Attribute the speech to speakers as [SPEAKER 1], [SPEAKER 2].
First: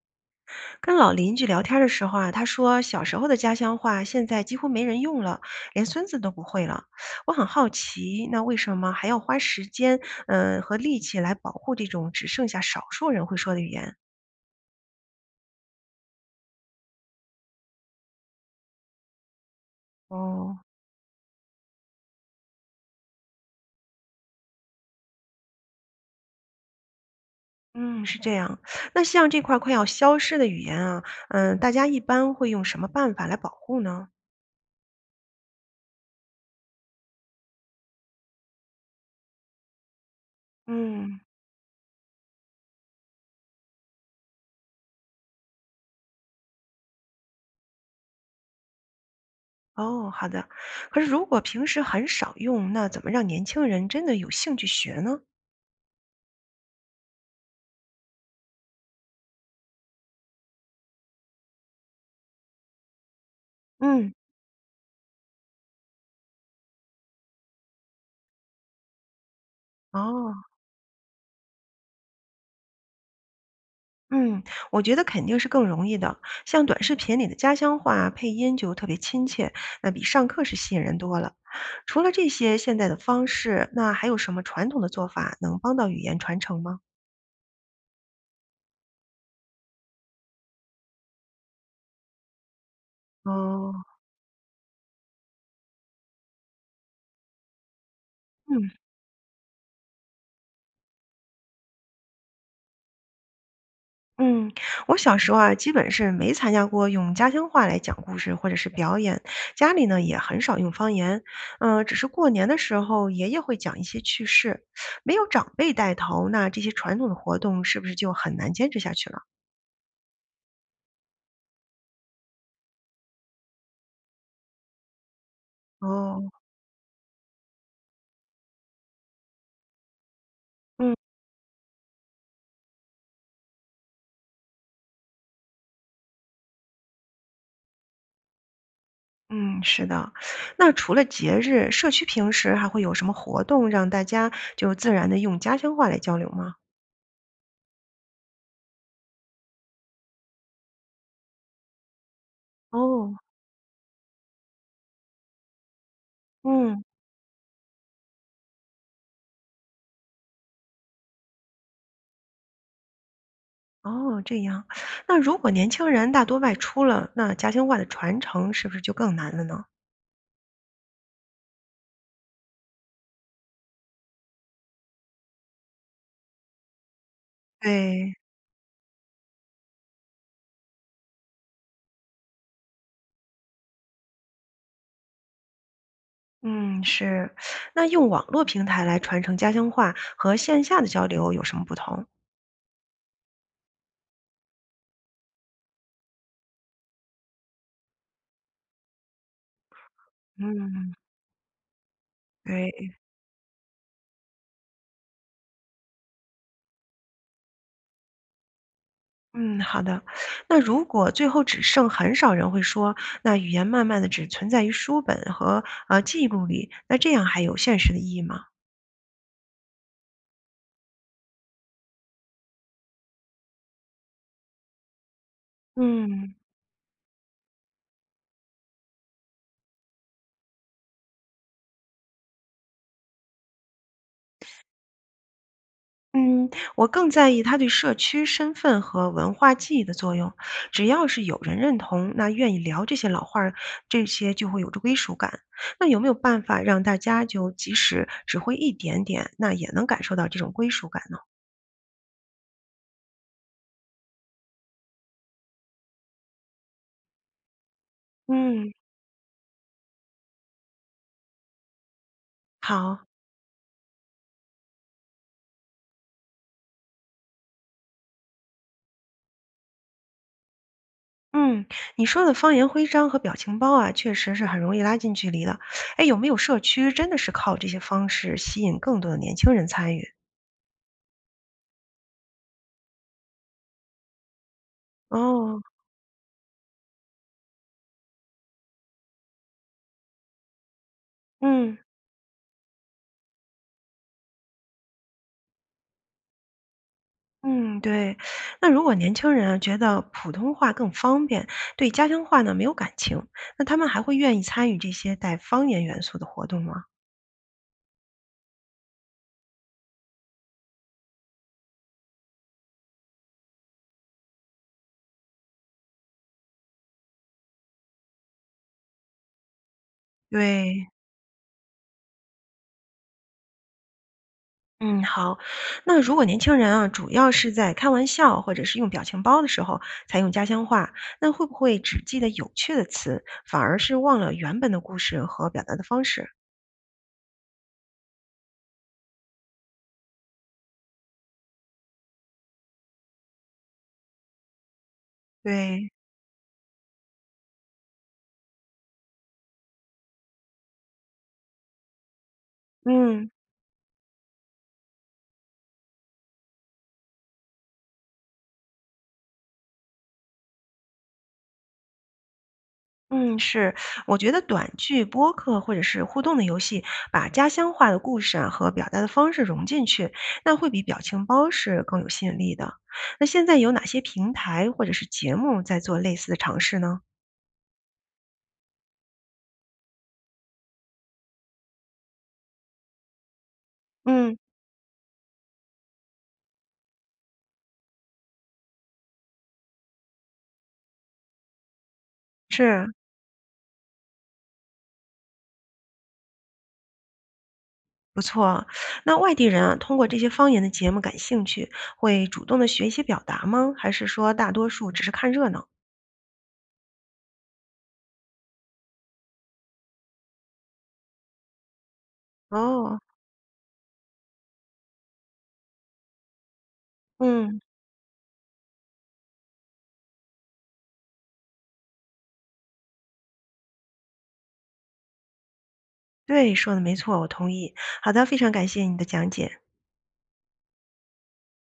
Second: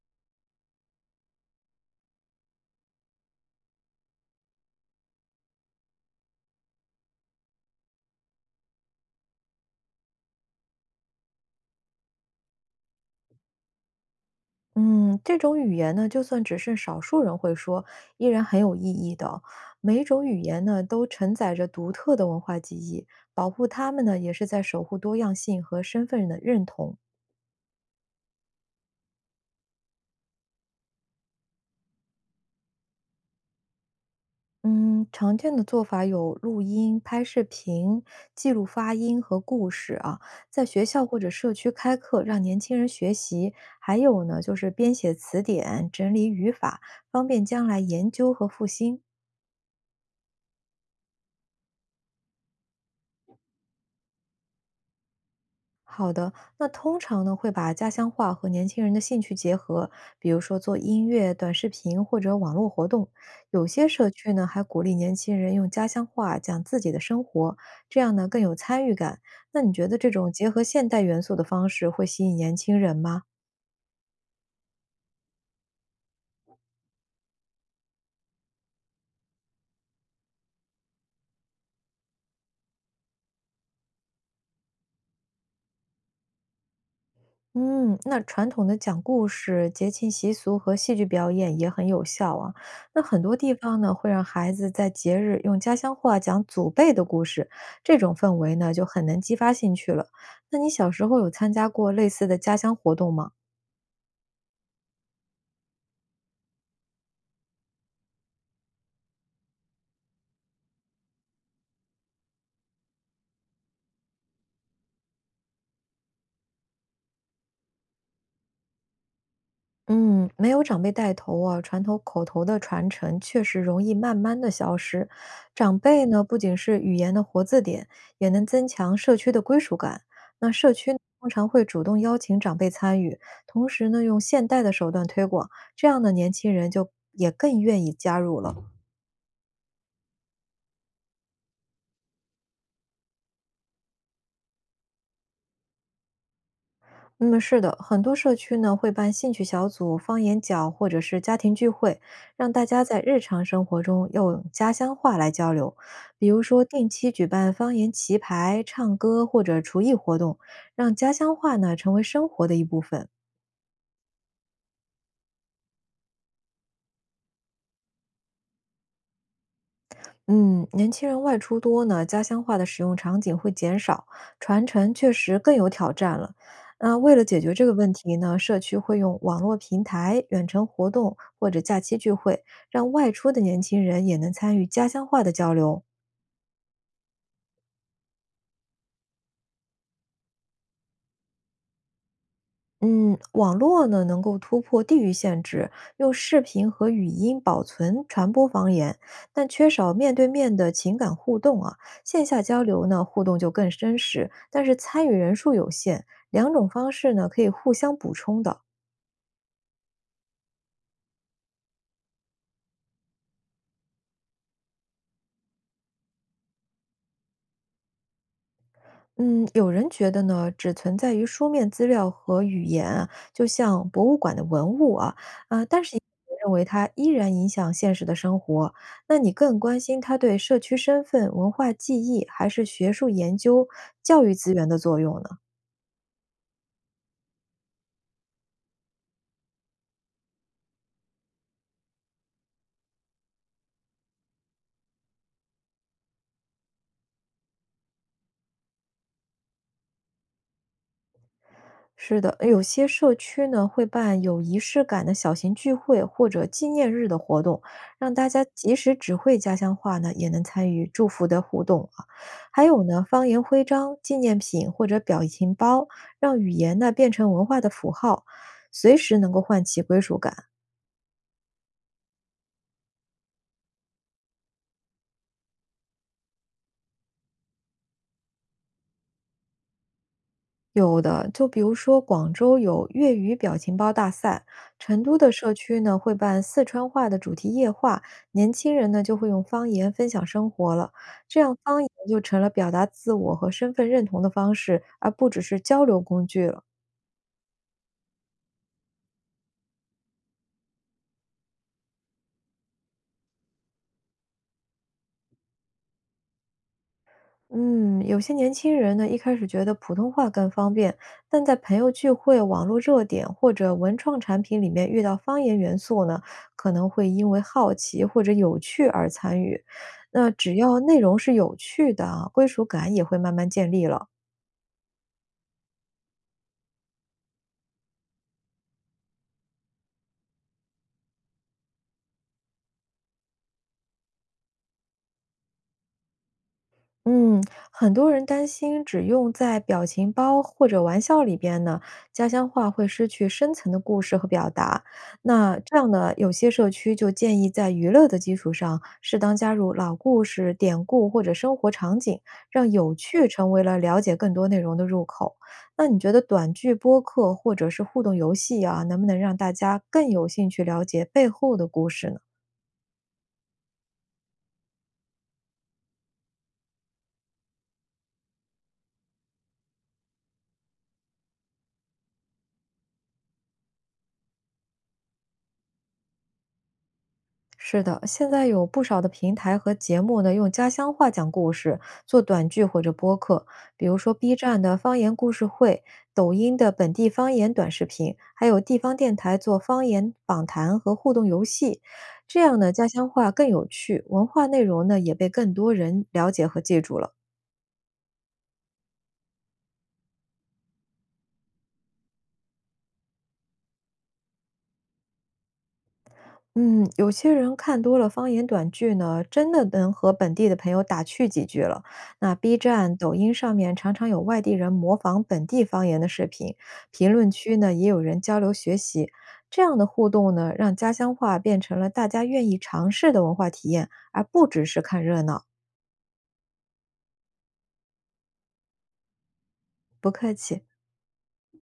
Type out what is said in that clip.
[SPEAKER 1] 跟老邻居聊天的时候啊，他说小时候的家乡话现在几乎没人用了，连孙子都不会了。我很好奇，那为什么还要花时间，和力气来保护这种只剩下少数人会说的语言？
[SPEAKER 2] 嗯，这种语言呢，就算只剩少数人会说，依然很有意义的。每一种语
[SPEAKER 1] 哦，
[SPEAKER 2] 言呢，都承载着独特的文化记忆，保护它们呢，也是在守护多样性和身份的认同。
[SPEAKER 1] 嗯，是这样。那像这块快要消失的语言啊，大家一般会用什么办法来保护呢？
[SPEAKER 2] 嗯，常见的做法有录音、拍视频、记录发音和故事啊，在学校
[SPEAKER 1] 嗯。
[SPEAKER 2] 或者社区开课，让年轻人学习。还有呢，就是编写词典、整理语法，方便将来研究和复兴。
[SPEAKER 1] 哦，好的。可是如果平时很少用，那怎么让年轻人真的有兴趣学呢？
[SPEAKER 2] 好的，那通常呢会把家乡话和年轻人的兴趣结合，比如说做音乐、短视频或者网络活动。有些社
[SPEAKER 1] 嗯，
[SPEAKER 2] 区呢还鼓励年轻人用家乡话讲自己的生活，这样呢更有参与感。那你觉得这种
[SPEAKER 1] 哦，
[SPEAKER 2] 结合现代元素的方式会吸引年轻人吗？
[SPEAKER 1] 嗯，我觉得肯定是更容易的。像短视频里的家乡话啊配音就特别亲切，那比上课是吸引人多了。除了这些现在的方式，那还有什么传统的做法能帮到语言传承吗？
[SPEAKER 2] 嗯，那传统的讲故事、节庆习俗和戏剧表演也很有效啊。那很多地
[SPEAKER 1] 哦，
[SPEAKER 2] 方呢，会让孩子在节日用家乡话讲祖辈的故事，这种氛围
[SPEAKER 1] 嗯
[SPEAKER 2] 呢，就很能激发兴趣了。那你小时候有参加过类似的家乡活动吗？
[SPEAKER 1] 嗯，我小时候啊，基本是没参加过用家乡话来讲故事或者是表演，家里呢也很少用方言，只是过年的时候爷爷会讲一些趣事，没有长辈带头，那这些传统的活动是不是就很难坚持下去了？
[SPEAKER 2] 嗯，没有长辈带头啊，传统口头的传承确实容易慢慢的消失。长辈呢，
[SPEAKER 1] 哦，
[SPEAKER 2] 不仅是语言的活字典，也能增强社区的归属感。那社区
[SPEAKER 1] 嗯，
[SPEAKER 2] 呢通常会主动邀请长辈参与，同时呢，用现代的手段推广，这样的年轻人就也更愿意加入了。
[SPEAKER 1] 嗯，是的。那除了节日，社区平时还会有什么活动让大家就自然的用家乡话来交流吗？
[SPEAKER 2] 嗯，是的，很多社区呢会办兴趣小组、方言角或者是家庭聚会，让大家在
[SPEAKER 1] 哦，
[SPEAKER 2] 日常生活中用家乡话来交流。比如说，
[SPEAKER 1] 嗯，
[SPEAKER 2] 定期举办方言棋牌、唱歌或者厨艺活动，让家乡话呢成为生活的一部分。
[SPEAKER 1] 哦，这样。那如果年轻人大多外出了，那家乡话的传承是不是就更难了呢？
[SPEAKER 2] 嗯，年轻人外出多呢，家乡话的使用场景会减少，传承确实更有挑战了。那为了解决这个问
[SPEAKER 1] 对，
[SPEAKER 2] 题呢，社区会用网络平台、远程活动或者假期聚会，让外出的年轻人也能参与家乡话的交流。
[SPEAKER 1] 嗯，是。那用网络平台来传承家乡话和线下的交流有什么不同？
[SPEAKER 2] 嗯，网络呢能够突破地域限制，用视频和语音保存传播方言，但缺少面对面的
[SPEAKER 1] 嗯，
[SPEAKER 2] 情感互动啊。线下交流
[SPEAKER 1] 对。
[SPEAKER 2] 呢，互动就更真实，但是参与人数有限，两种方式呢可以互相补充的。
[SPEAKER 1] 嗯，好的。那如果最后只剩很少人会说，那语言慢慢的只存在于书本和记录里，那这样还有现实的意义吗？
[SPEAKER 2] 嗯，有人觉得呢，只存在于书面资料和语言啊，就像博物馆的文物啊，但是也
[SPEAKER 1] 嗯
[SPEAKER 2] 有人认为它依然影响现实的生活。那你更关心它对社区身份、文化记忆，还是学术研究、教育资源的作用呢？
[SPEAKER 1] 嗯，我更在意它对社区身份和文化记忆的作用。只要是有人认同，那愿意聊这些老话儿，这些就会有着归属感。那有没有办法让大家就即使只会一点点，那也能感受到这种归属感呢？
[SPEAKER 2] 是的，有些社区呢会办有仪式感的小型聚会或者纪念日的活动，让大家
[SPEAKER 1] 嗯，
[SPEAKER 2] 即使只会家乡话呢，也能参与祝福的互动啊。还有
[SPEAKER 1] 好。
[SPEAKER 2] 呢，方言徽章、纪念品或者表情包，让语言呢变成文化的符号，随时能够唤起归属感。
[SPEAKER 1] 嗯，你说的方言徽章和表情包啊，确实是很容易拉近距离的。哎，有没有社区真的是靠这些方式吸引更多的年轻人参与？
[SPEAKER 2] 有的，就比如说广州有粤语表情包大赛，成都的社
[SPEAKER 1] 哦，
[SPEAKER 2] 区呢会办四川话的主题夜话，年轻人呢就会用方言分享生活了，这样
[SPEAKER 1] 嗯，
[SPEAKER 2] 方言就成了表达自我和身份认同的方式，而不只是交流工具了。
[SPEAKER 1] 嗯，对。那如果年轻人啊觉得普通话更方便，对家乡话呢没有感情，那他们还会愿意参与这些带方言元素的活动吗？
[SPEAKER 2] 嗯，有些年轻人呢，一开始觉得普通话更方便，但在朋友聚会、网络热点或者文创产品里面遇到方言元素呢，可能会因为好奇或者有趣而参与。那只要
[SPEAKER 1] 对，
[SPEAKER 2] 内容是有趣的啊归属感也会慢慢建立了。
[SPEAKER 1] 嗯，好。那如果年轻人啊，主要是在开玩笑或者是用表情包的时候才用家乡话，那会不会只记得有趣的词，反而是忘了原本的故事和表达的方式？
[SPEAKER 2] 嗯，很多人担心只用在表情包或者玩笑里边呢，家乡话会失去深层的故事和表达。那这样
[SPEAKER 1] 对，
[SPEAKER 2] 呢，有些社区就建议在娱乐的基础上，适当加入老故事、典故或者生活场景，让有趣
[SPEAKER 1] 嗯，
[SPEAKER 2] 成为了了解更多内容的入口。那你觉得短剧播客或者是互动游戏啊，能不能让大家更有兴趣了解背后的故事呢？
[SPEAKER 1] 嗯，是，我觉得短剧、播客或者是互动的游戏，把家乡话的故事啊和表达的方式融进去，那会比表情包是更有吸引力的。那现在有哪些平台或者是节目在做类似的尝试呢？
[SPEAKER 2] 是的，现在有不少的平台和节目呢，用家乡话讲故事，做短剧或者播客，比如说 B
[SPEAKER 1] 嗯，
[SPEAKER 2] 站的方言故事会、抖音的本地方言短视频，还有地方电台做方言访谈和互动游戏，这样呢，家
[SPEAKER 1] 是。
[SPEAKER 2] 乡话更有趣，文化内容呢也被更多人了解和记住了。
[SPEAKER 1] 不错啊，那外地人啊，通过这些方言的节目感兴趣，会主动的学习表达吗？还是说大多数只是看热闹？
[SPEAKER 2] 嗯，有些人看多了方言短剧呢，真的能和本地的朋友打趣几句了。那 B 站、
[SPEAKER 1] 哦，
[SPEAKER 2] 抖音上面常常有外地人模仿本地方言的视频，评论区
[SPEAKER 1] 嗯，
[SPEAKER 2] 呢也有人交流学习。这样的互动呢，让家乡话变成了大家愿意尝试的文化体验，而不只是看热闹。
[SPEAKER 1] 对，说的没错，我同意。好的，非常感谢你的讲解。
[SPEAKER 2] 不客气。